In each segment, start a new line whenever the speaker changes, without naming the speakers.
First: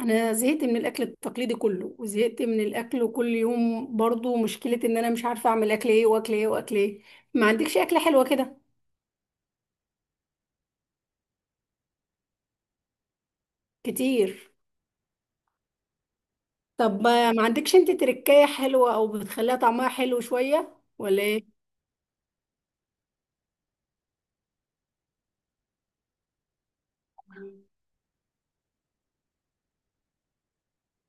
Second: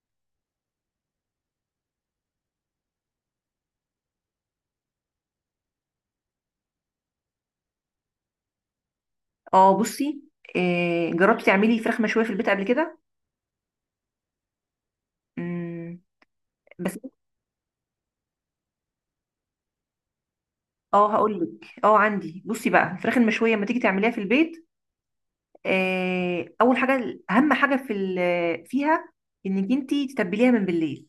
انا زهقت من الاكل التقليدي كله، وزهقت من الاكل كل يوم برضو. مشكلة ان انا مش عارفة اعمل اكل ايه، واكل ايه، واكل ايه. ما عندكش اكلة حلوة كده؟
اه بصي. جربتي تعملي فراخ مشويه في البيت قبل كده؟
كتير.
مم. بس.
طب ما عندكش انت تركاية حلوة او بتخليها طعمها حلو شوية،
اه
ولا
هقول
ايه؟
لك، عندي. بصي بقى الفراخ المشويه لما تيجي تعمليها في البيت، اول حاجه اهم حاجه فيها انك انت تتبليها من بالليل،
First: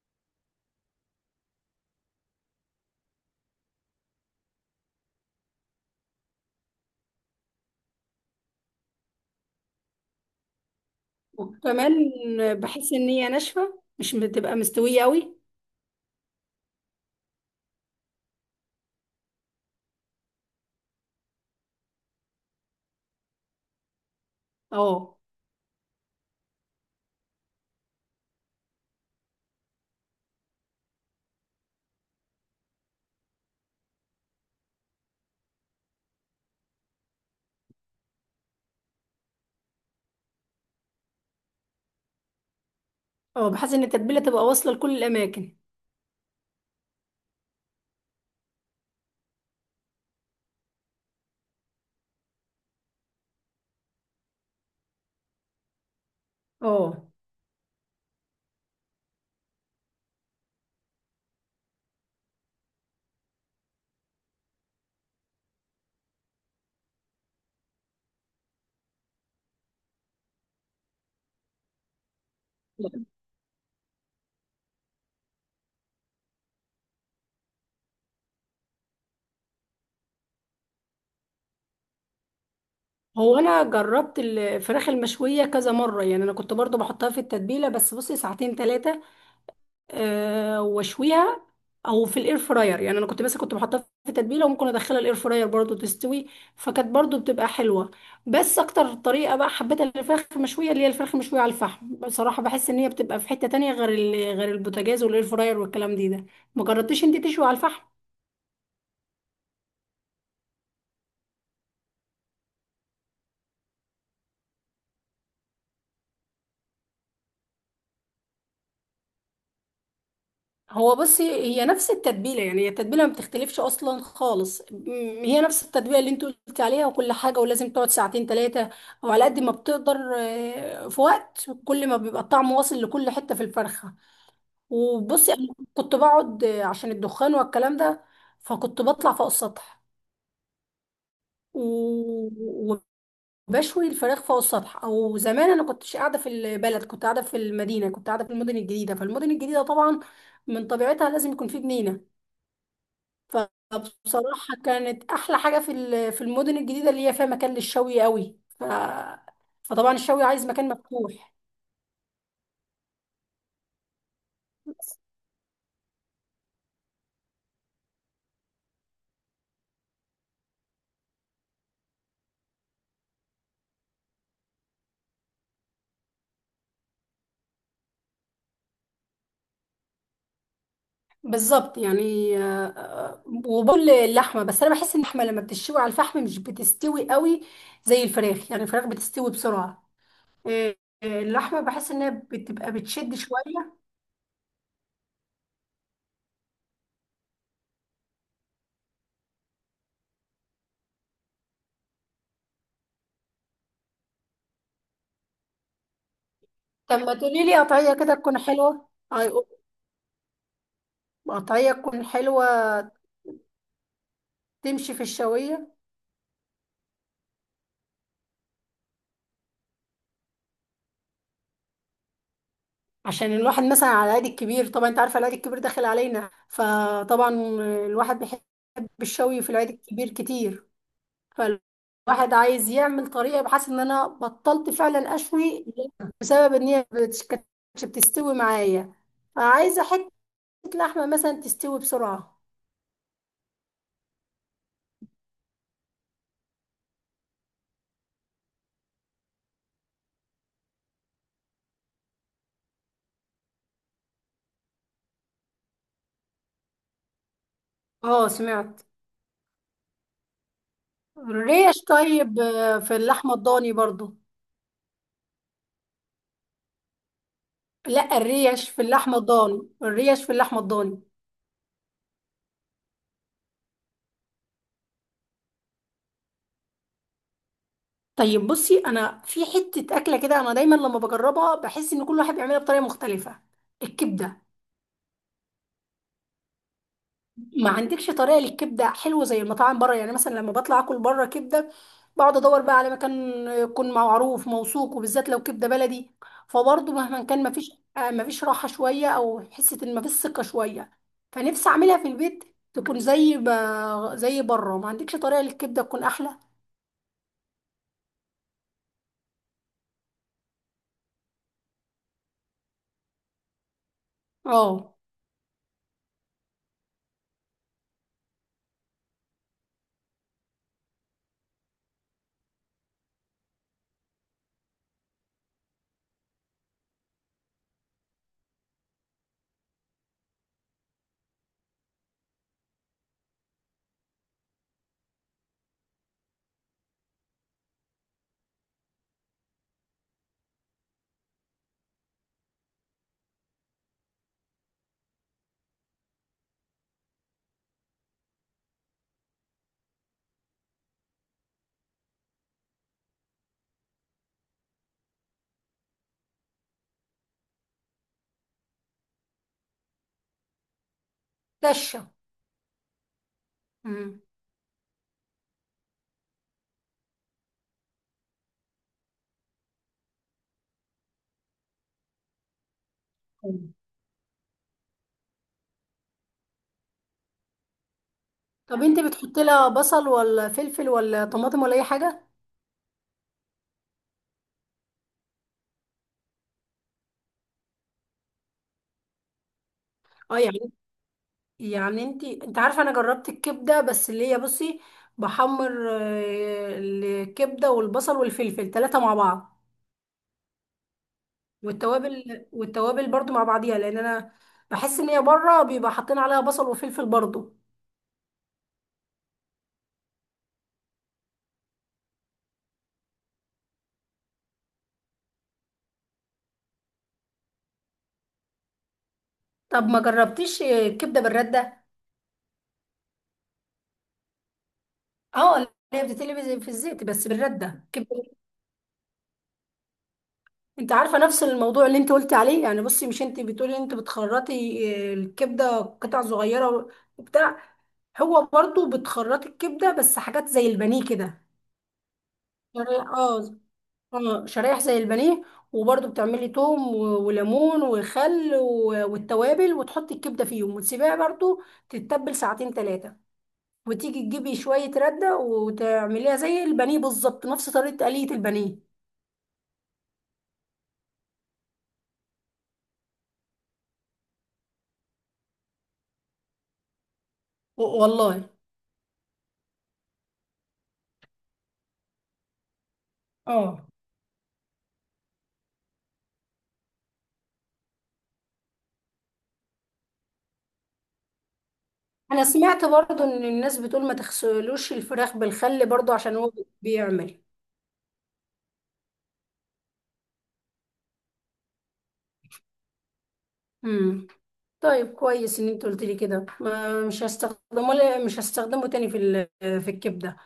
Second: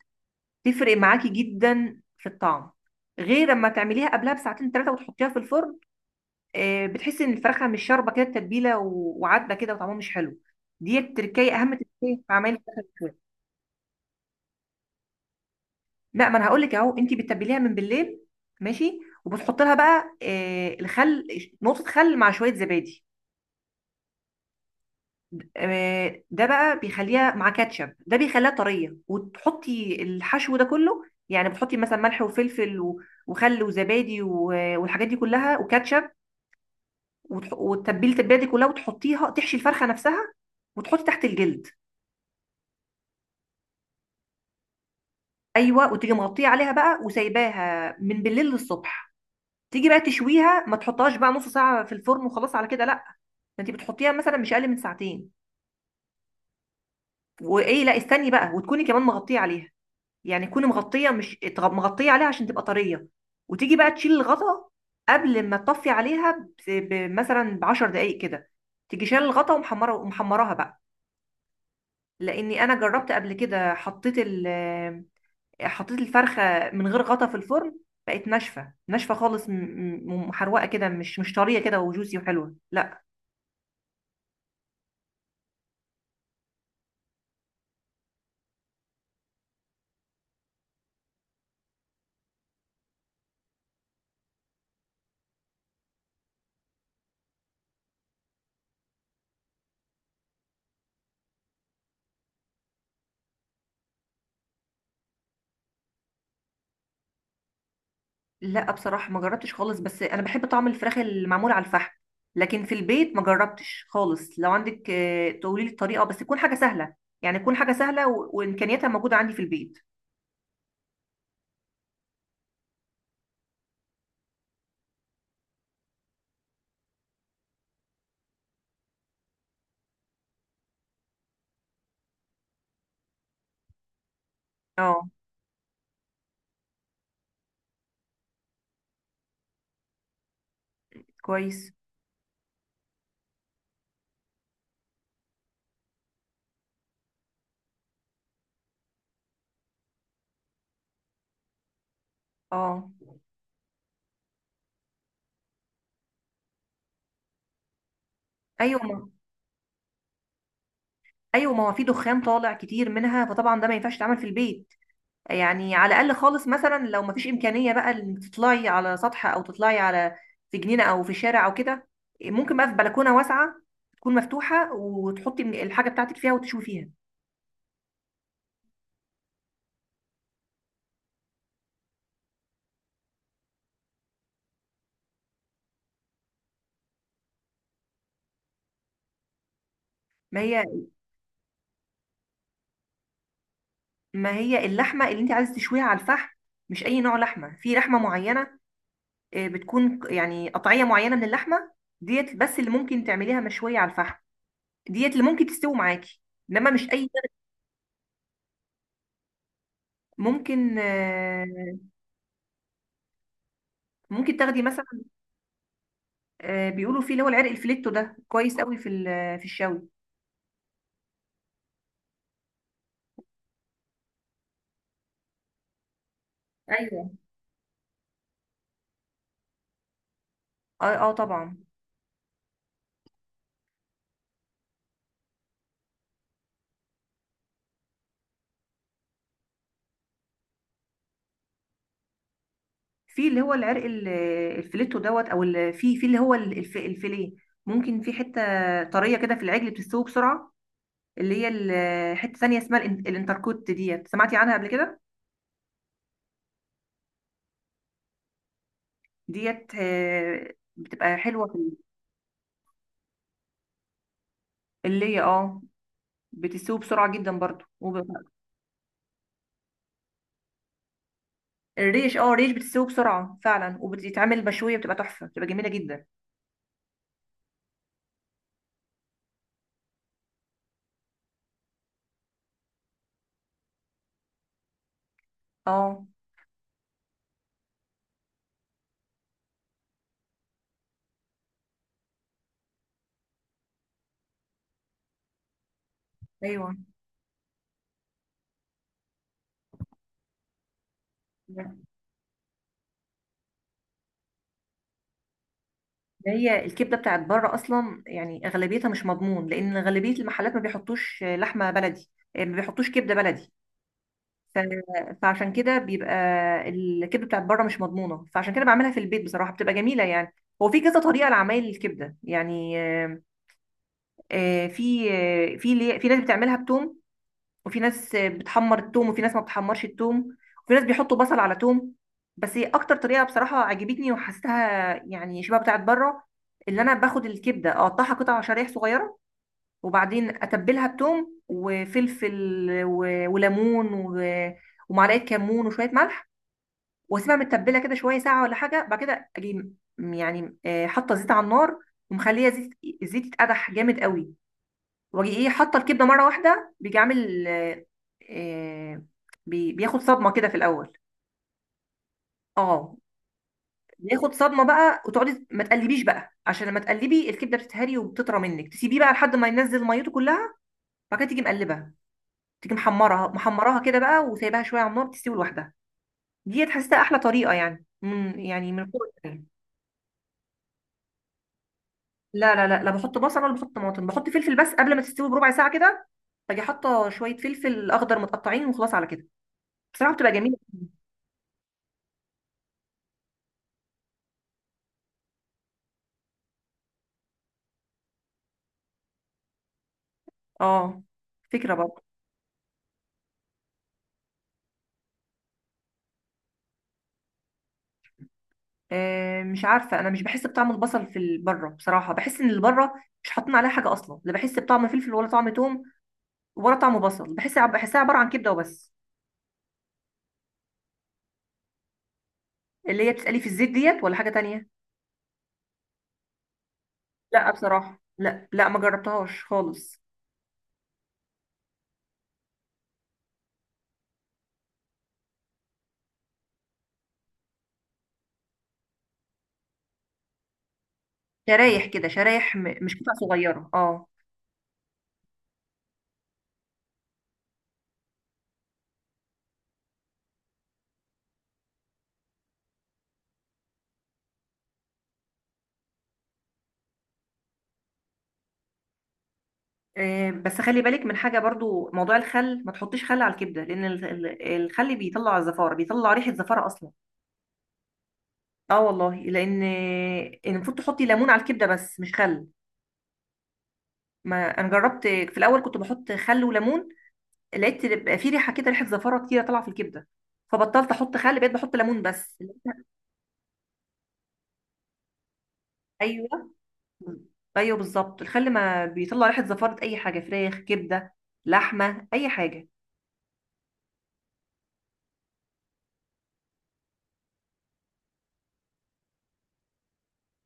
تفرق معاكي جدا في الطعم غير لما تعمليها قبلها بساعتين ثلاثه وتحطيها في الفرن. بتحسي ان الفرخه مش شاربه كده التتبيله وعدبه كده وطعمها مش حلو. دي التركية اهم تركية
وكمان
في عمل الفراخ
بحس ان
المشوية.
هي ناشفة، مش بتبقى مستوية قوي.
لا، ما انا هقول لك اهو، انت بتتبليها من بالليل، ماشي، وبتحط لها بقى الخل، نقطه خل مع شويه زبادي.
اه
ده بقى بيخليها مع كاتشب، ده بيخليها طريه، وتحطي الحشو ده كله. يعني بتحطي مثلا ملح وفلفل وخل وزبادي والحاجات دي كلها وكاتشب، وتتبلي التتبيله دي كلها وتحطيها تحشي الفرخه نفسها وتحطي تحت الجلد.
اه. بحس ان التتبيلة تبقى واصلة لكل الاماكن.
ايوه، وتيجي مغطيه عليها بقى وسايباها من بالليل للصبح. تيجي بقى تشويها، ما تحطهاش بقى نص ساعه في الفرن وخلاص على كده، لا. انت بتحطيها مثلا مش اقل من ساعتين.
اه.
وايه، لا استني بقى، وتكوني كمان مغطيه عليها. يعني تكوني مغطيه، مش اتغ- مغطيه عليها عشان تبقى طريه. وتيجي بقى تشيل الغطا قبل ما تطفي عليها مثلا ب 10 دقائق كده. تيجي شايله الغطا ومحمره، ومحمراها بقى. لاني انا جربت قبل كده، حطيت الفرخه من غير غطا في الفرن، بقت ناشفه ناشفه خالص، ومحروقه كده، مش طريه كده وجوسي وحلوه، لا.
هو انا جربت الفراخ المشويه كذا مره. يعني انا كنت برضو بحطها في التتبيله بس بصي ساعتين ثلاثه، واشويها. او في الاير فراير. يعني انا كنت، بس كنت بحطها في تتبيله، وممكن ادخلها الاير فراير برضو تستوي، فكانت برضو بتبقى حلوه. بس اكتر طريقه بقى حبيتها للفراخ المشويه اللي هي الفراخ المشويه على الفحم. بصراحه بحس ان هي بتبقى في حته تانية غير غير البوتاجاز والاير فراير والكلام دي ده. ما جربتيش انت تشوي على الفحم؟
لا بصراحة ما جربتش خالص، بس أنا بحب طعم الفراخ المعمول على الفحم. لكن في البيت ما جربتش خالص. لو عندك تقولي لي الطريقة، بس تكون حاجة سهلة. يعني تكون حاجة سهلة وإمكانياتها موجودة عندي في البيت.
هو بصي هي نفس التتبيله. يعني هي التتبيله ما بتختلفش اصلا خالص، هي نفس التتبيله اللي انت قلت عليها وكل حاجه. ولازم تقعد ساعتين ثلاثه، او على قد ما بتقدر، في وقت كل ما بيبقى الطعم واصل لكل حته في الفرخه.
اه.
وبصي انا كنت بقعد، عشان الدخان والكلام ده، فكنت بطلع فوق السطح
كويس.
و- وبشوي الفراخ فوق السطح. او زمان انا كنتش قاعده في البلد، كنت قاعده في المدينه، كنت قاعده في المدن الجديده. فالمدن الجديده طبعا من طبيعتها لازم يكون في جنينه.
اه.
فبصراحة كانت أحلى حاجة في في المدن الجديدة اللي هي فيها مكان للشوي قوي،
أيوة ما،
فطبعا الشوي عايز مكان مفتوح.
أيوة ما هو في دخان طالع كتير منها، فطبعا ده ما ينفعش يتعمل في البيت. يعني على الأقل خالص، مثلا لو ما فيش إمكانية بقى إنك تطلعي على سطح أو تطلعي على، في جنينة أو في شارع أو كده. ممكن بقى في بلكونة واسعة تكون مفتوحة، وتحطي الحاجة بتاعتك فيها وتشوي فيها.
بالظبط. يعني وبقول اللحمة. بس أنا بحس إن اللحمة لما بتشوي على الفحم مش بتستوي قوي زي الفراخ. يعني الفراخ بتستوي بسرعة.
ما هي
آه، اللحمة بحس إنها بتبقى بتشد شوية.
ما هي اللحمه اللي انت عايزه تشويها على الفحم، مش اي نوع لحمه. في لحمه معينه، بتكون يعني قطعيه معينه من اللحمه ديت، بس اللي ممكن تعمليها مشويه على الفحم، ديت اللي ممكن تستوي معاكي. انما مش
طب
اي.
ما تقولي لي قطعية كده تكون حلوة. أي-
ممكن.
قطعية تكون حلوة
ممكن تاخدي مثلا،
تمشي في الشوية.
بيقولوا فيه اللي هو العرق الفليتو ده، كويس قوي في الشوي.
عشان الواحد مثلا على العيد الكبير. طبعا انت عارفه العيد الكبير داخل علينا،
ايوه.
فطبعا الواحد بيحب الشوي في العيد الكبير كتير.
اه اه طبعا.
فالواحد عايز يعمل طريقه، بحيث ان انا بطلت فعلا اشوي بسبب ان هي كانتش بتستوي معايا. فعايزه حته لحمه مثلا تستوي بسرعه.
في اللي هو العرق الفليتو دوت، في في اللي هو الفيليه. ممكن، في حته طريه كده في العجل بتستوي بسرعه، اللي هي حتة تانية اسمها الانتركوت ديت، سمعتي عنها قبل كده؟
اه سمعت.
ديت بتبقى حلوة
الريش. طيب في اللحمه الضاني برضو.
اللي هي اه بتسوي بسرعة جدا برضو
لا، الريش في اللحمه الضاني، الريش في اللحمه الضاني.
الريش اه، الريش بتسوي بسرعة فعلا وبتتعمل مشوية بتبقى تحفة بتبقى جميلة جدا.
طيب بصي انا في حته اكله كده انا دايما لما بجربها بحس ان كل واحد بيعملها بطريقه مختلفه. الكبده.
اه.
ما عندكش طريقه للكبده حلوه زي المطاعم بره؟ يعني مثلا لما بطلع اكل بره كبده بقعد ادور بقى على مكان يكون معروف موثوق، وبالذات لو كبده بلدي.
ايوه.
فبرضه مهما كان ما فيش، ما فيش راحه شويه، او حسه ان ما فيش ثقه شويه. فنفسي اعملها في البيت، تكون زي زي بره. ما عندكش طريقه للكبده تكون احلى؟
ده هي الكبدة بتاعت بره اصلا، يعني اغلبيتها مش مضمون. لان غالبية المحلات ما بيحطوش لحمة بلدي، ما بيحطوش كبدة بلدي. ف-
اه.
فعشان كده بيبقى الكبده بتاعت بره مش مضمونه، فعشان كده بعملها في البيت بصراحه بتبقى جميله يعني. هو في كذا طريقه لعمايل الكبده، يعني في ناس بتعملها بتوم، وفي ناس بتحمر التوم، وفي ناس ما بتحمرش التوم، وفي ناس بيحطوا بصل على توم. بس هي اكتر طريقه بصراحه عجبتني وحسيتها يعني شبه بتاعت بره، اللي انا باخد الكبده اقطعها قطع، شرايح صغيره، وبعدين اتبلها بتوم وفلفل و... وليمون و... ومعلقه كمون وشويه ملح، واسيبها متبله كده شويه ساعه ولا حاجه. بعد كده اجي يعني، حاطه زيت على النار ومخليه زيت، الزيت يتقدح جامد قوي، واجي ايه حاطه الكبده مره واحده. بيجي عامل آه، بياخد صدمه كده في الاول.
دشه.
اه، بياخد صدمه بقى وتقعدي ما تقلبيش بقى، عشان لما تقلبي الكبده بتتهري وبتطرى منك. تسيبيه بقى لحد ما ينزل ميته كلها، بعد كده تيجي مقلبه، تيجي محمرها،
مم.
محمراها كده بقى وسايباها شويه على النار تستوي لوحدها. ديت حاسه احلى طريقه، يعني
طب
من
انت
فوق
بتحط
التاني.
لها بصل ولا فلفل ولا طماطم ولا اي حاجه؟
لا لا لا لا، بحط بصل ولا بحط طماطم، بحط فلفل بس قبل ما تستوي بربع ساعه كده، باجي حاطه شويه فلفل اخضر متقطعين وخلاص على كده، بصراحه بتبقى
اه.
جميله.
يعني يعني انت عارفه، انا جربت الكبده، بس اللي هي بصي بحمر الكبده والبصل والفلفل ثلاثه مع بعض.
اه، فكره برضه.
والتوابل برضو مع بعضيها، لان انا بحس ان هي بره بيبقى حاطين عليها بصل وفلفل برضو.
مش عارفه، انا مش بحس بطعم البصل بره. بصراحه بحس ان اللي بره مش حاطين عليها حاجه اصلا، لا بحس بطعم فلفل ولا طعم توم ولا طعم بصل، بحس بحسها عباره عن كبده وبس.
طب ما جربتيش كبده بالرده؟
اللي هي بتسالي في الزيت ديت، ولا حاجه تانية؟
اه، اللي هي بتتقلي في الزيت بس
لا
بالرده
بصراحة،
كبده.
لا لا ما جربتهاش خالص.
انت عارفه نفس الموضوع اللي انت قلتي عليه؟ يعني بصي، مش انت بتقولي انت بتخرطي الكبده قطع صغيره وبتاع. هو برضو بتخرطي الكبده بس حاجات زي البانيه كده،
شرايح كده شرايح مش
شرايح.
قطع
اه
صغيرة، اه.
اه شرايح زي البانيه. وبرضو بتعملي توم وليمون وخل والتوابل وتحطي الكبده فيهم وتسيبيها برضو تتبل ساعتين ثلاثه. وتيجي تجيبي شويه رده وتعمليها زي البانيه بالظبط، نفس طريقه آلية البانيه.
إيه، بس خلي بالك من حاجة برضو، موضوع الخل ما تحطيش خل على الكبدة، لأن الخل بيطلع الزفارة، بيطلع ريحة زفارة أصلا.
والله.
اه والله، إن المفروض تحطي ليمون على الكبدة بس مش خل.
اه.
ما أنا جربت في الأول كنت بحط خل وليمون، لقيت بقى في ريحة كده، ريحة زفارة كتيرة طالعة في الكبدة، فبطلت أحط خل، بقيت بحط ليمون بس.
انا سمعت برضو ان الناس بتقول ما تغسلوش الفراخ بالخل برضو
أيوه.
عشان هو
مم.
بيعمل.
ايوه بالظبط، الخل ما بيطلع ريحه زفاره اي حاجه، فراخ، كبده، لحمه، اي حاجه.
امم. طيب كويس ان انت قلت لي كده. ما مش هستخدمه، لا مش هستخدمه تاني في في الكبده.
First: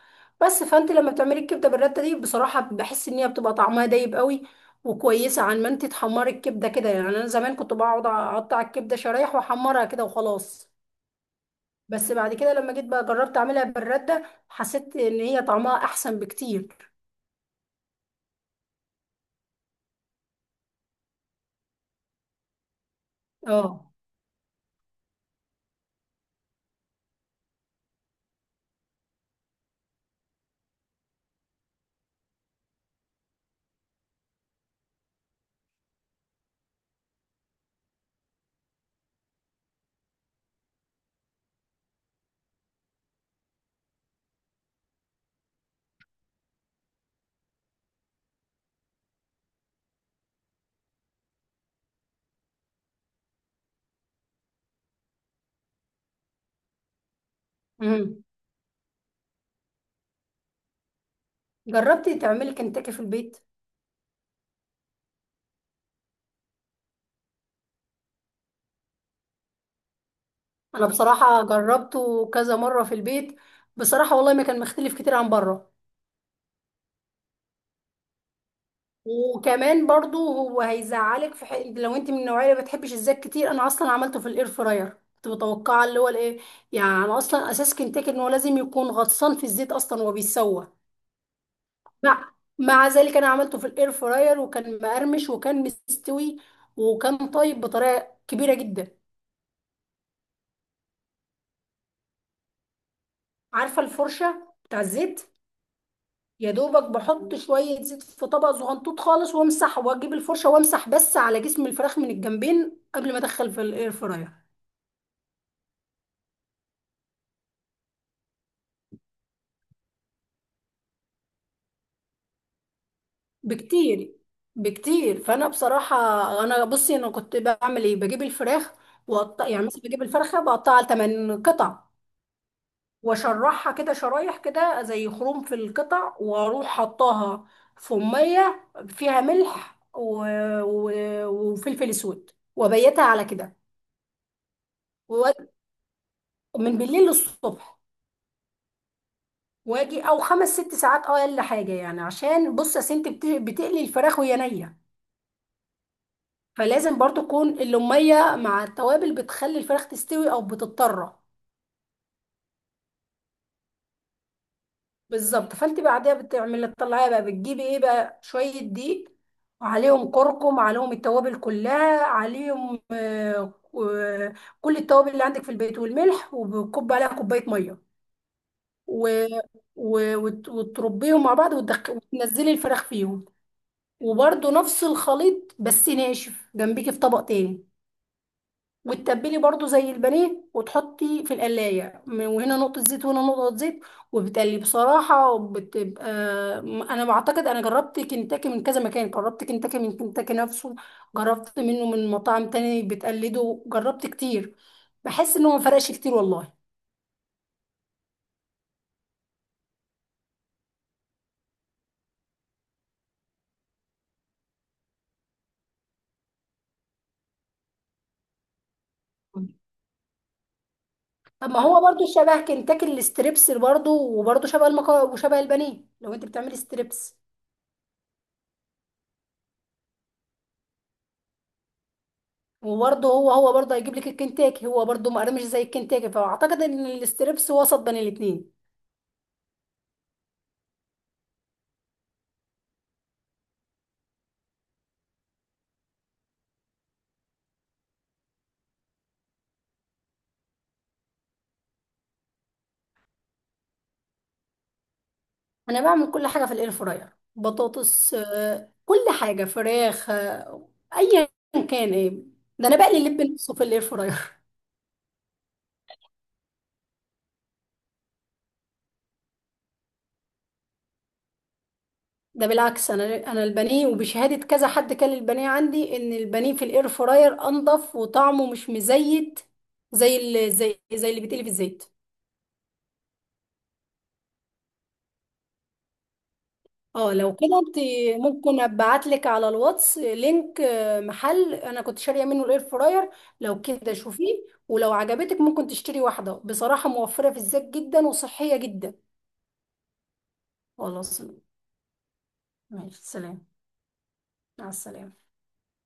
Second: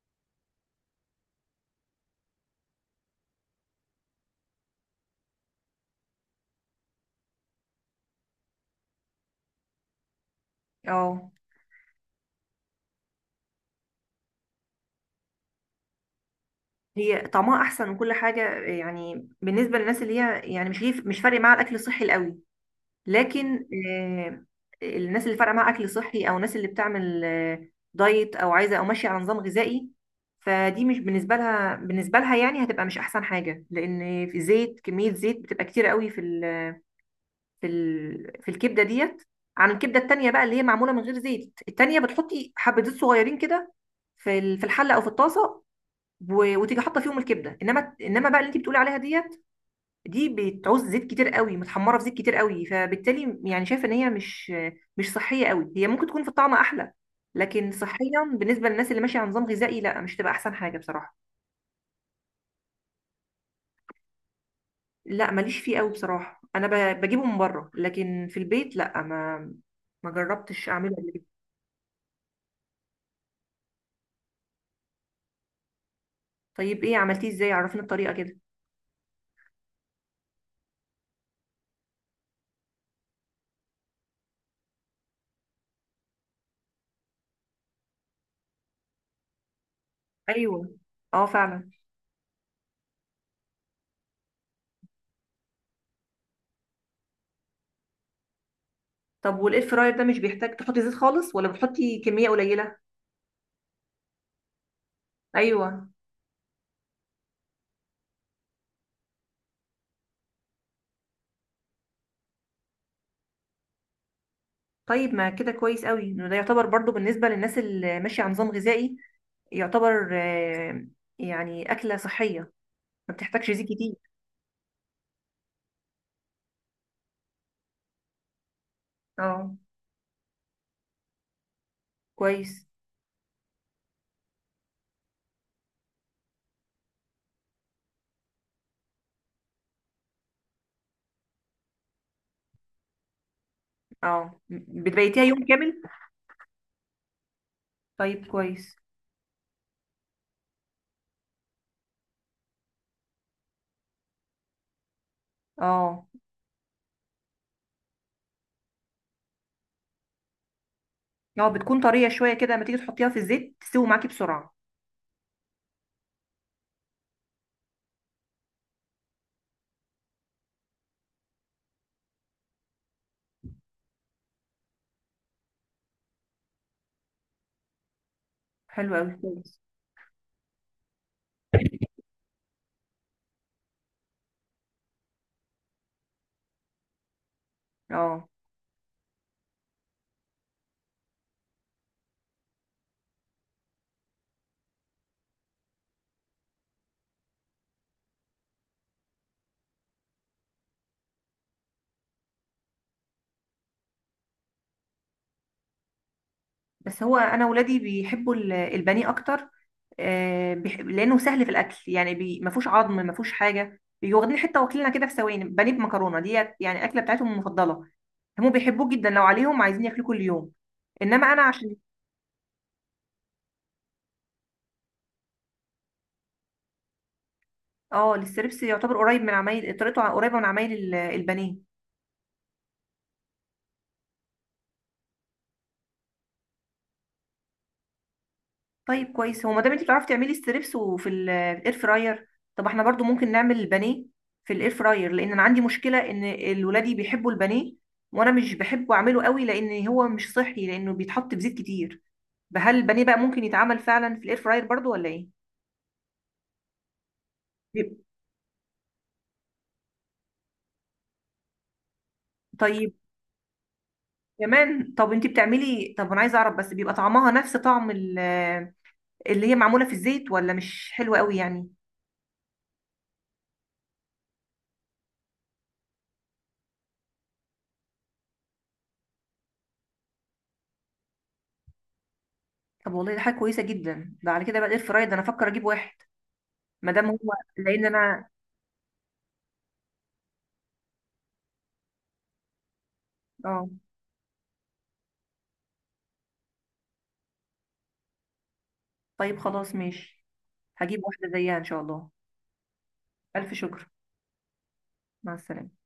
بس فانت لما بتعملي الكبده بالرده دي بصراحه بحس ان هي بتبقى طعمها دايب قوي، وكويسه عن ما انت تحمري الكبده كده. يعني انا زمان كنت بقعد اقطع الكبده شرايح واحمرها كده وخلاص،
اه.
بس بعد كده لما جيت بقى جربت اعملها بالرده حسيت ان هي طعمها احسن بكتير.
هي طعمها احسن وكل حاجه، يعني بالنسبه للناس اللي هي يعني مش ليه، مش فارق معاها الاكل الصحي القوي. لكن
اه.
الناس اللي فارقه معاها اكل صحي، او الناس اللي بتعمل دايت، او عايزه او ماشيه على نظام غذائي، فدي مش بالنسبه لها. بالنسبه لها يعني هتبقى مش احسن حاجه، لان في زيت، كميه زيت بتبقى كتير قوي في الكبده ديت عن الكبده التانيه بقى اللي هي معموله من غير زيت. التانيه بتحطي حبه زيت صغيرين كده في الحله او في الطاسه، و... وتيجي حاطه فيهم الكبده. انما بقى اللي انت بتقولي عليها ديت، دي بتعوز زيت كتير قوي، متحمره في زيت كتير قوي، فبالتالي يعني شايفه ان هي مش صحيه قوي. هي ممكن تكون في الطعم احلى، لكن صحيا بالنسبه للناس اللي ماشيه على نظام غذائي لا، مش تبقى احسن حاجه بصراحه.
جربتي تعملي كنتاكي في البيت؟
لا ماليش فيه قوي بصراحه، انا بجيبه من بره، لكن في البيت لا، ما جربتش
انا
اعمله قبل كده.
بصراحه جربته كذا مره في البيت. بصراحه والله ما كان مختلف كتير عن بره.
طيب ايه، عملتيه ازاي؟ عرفينا الطريقه كده.
وكمان برضو هو هيزعلك في حق لو انت من النوعيه اللي ما بتحبش الزيت كتير. انا اصلا عملته في الاير فراير. كنت متوقعه اللي هو الايه. يعني أنا اصلا اساس كنتاكي ان هو لازم يكون غطسان في الزيت اصلا وهو بيتسوى.
ايوه. اه فعلا.
مع ذلك انا عملته في الاير فراير، وكان مقرمش وكان مستوي وكان طيب بطريقه كبيره جدا.
طب والاير فراير ده مش بيحتاج تحطي زيت خالص، ولا بتحطي كميه قليله؟
عارفه الفرشه بتاع الزيت؟
ايوه.
يا دوبك بحط شوية زيت في طبق صغنطوط خالص، وامسح واجيب الفرشة وامسح بس على جسم الفراخ من الجنبين قبل ما ادخل في الاير فراير.
طيب ما كده كويس قوي، انه ده يعتبر برضو بالنسبه للناس اللي ماشيه على نظام غذائي، يعتبر يعني اكله صحيه، ما بتحتاجش زيت كتير.
بكتير، بكتير. فانا بصراحة، انا كنت بعمل ايه. بجيب الفراخ وقطع،
اه.
يعني مثلا بجيب الفرخة بقطعها لتمن قطع،
كويس.
واشرحها كده شرايح كده زي خروم في القطع، واروح حطاها في مية فيها ملح و... وفلفل اسود، وبيتها على كده
اه، بتبيتيها يوم
و-
كامل؟
من بالليل للصبح.
طيب كويس.
واجي او خمس ست ساعات اه اقل حاجه. يعني عشان بص يا سنت بتقلي الفراخ وهي نيه،
اه.
فلازم برضو تكون اللوميه مع التوابل بتخلي الفراخ تستوي، او بتضطر.
اه، بتكون طريه شويه كده، لما تيجي تحطيها في الزيت تستوي معاكي بسرعه.
بالظبط. فانت بعدها بتعملي تطلعيها بقى، بتجيبي ايه بقى شويه دقيق وعليهم كركم عليهم التوابل كلها عليهم، كل التوابل اللي عندك في البيت والملح، وبكب عليها كوبايه ميه
حلو
و...
قوي، كويس.
وتربيهم مع بعض، وتنزلي الفراخ فيهم، وبرده نفس الخليط بس ناشف جنبيكي في طبق تاني.
اه.
وتتبلي برضو زي البانيه وتحطي في القلاية، وهنا نقطة زيت وهنا نقطة زيت. وبتقلي بصراحة بتبقى. أنا بعتقد أنا جربت كنتاكي من كذا مكان، جربت كنتاكي من كنتاكي نفسه، جربت منه من مطاعم تاني بتقلده، جربت كتير. بحس إنه ما فرقش كتير والله.
بس هو انا ولادي بيحبوا البانيه اكتر، لانه سهل في الاكل. يعني ما فيهوش عظم، ما فيهوش حاجه، بيجوا واخدين حته واكلينها كده في ثواني. بانيه بمكرونه ديت يعني اكله بتاعتهم المفضله، هم بيحبوه جدا، لو عليهم عايزين ياكلوه كل يوم. انما انا
طب ما
عشان.
هو برضو شبه كنتاكي. الستريبس برضو، وبرضو شبه المكرونة وشبه البانيه لو أنت بتعملي ستريبس.
اه. الستريبس يعتبر قريب، من عمايل طريقته قريبه من عمايل البانيه.
وبرضه هو برضه هيجيب لك الكنتاكي. هو برضه مقرمش، مش زي الكنتاكي. فاعتقد ان الاستريبس وسط بين الاتنين.
طيب كويس. هو ما دام انت بتعرفي تعملي ستريبس وفي الاير فراير، طب احنا برضو ممكن نعمل البانيه في الاير فراير. لان انا عندي مشكله ان الولادي بيحبوا البانيه، وانا مش بحبه اعمله قوي لان هو مش صحي، لانه بيتحط بزيت كتير. فهل البانيه بقى ممكن يتعمل فعلا في الاير فراير برضو ولا ايه؟
انا بعمل كل حاجه في الاير فراير.
بيب-
بطاطس كل حاجه، فراخ ايا كان ايه. ده انا
طيب.
بقلي اللب نفسه في الاير فراير
كمان. طب انت بتعملي. طب انا عايزه اعرف بس، بيبقى طعمها نفس طعم اللي هي معموله في الزيت، ولا مش حلوه قوي يعني؟
ده بالعكس، انا البانيه وبشهاده كذا حد كان البانيه عندي ان البانيه في الاير فراير انضف وطعمه مش مزيت، زي اللي، زي اللي بيتقلي في الزيت.
طب والله ده حاجه كويسه جدا. ده على كده بقى الاير فراير ده انا افكر اجيب واحد، ما دام
اه
هو،
لو كده انت
لان انا.
ممكن ابعت لك على الواتس لينك محل انا كنت شاريه منه الاير فراير. لو
اه.
كده شوفيه ولو عجبتك ممكن تشتري واحده. بصراحه موفره في الزيت جدا وصحيه جدا.
طيب خلاص، ماشي. هجيب
خلاص،
واحدة زيها ان شاء الله.
ماشي. سلام.
ألف شكر.
مع السلامه.
مع السلامة.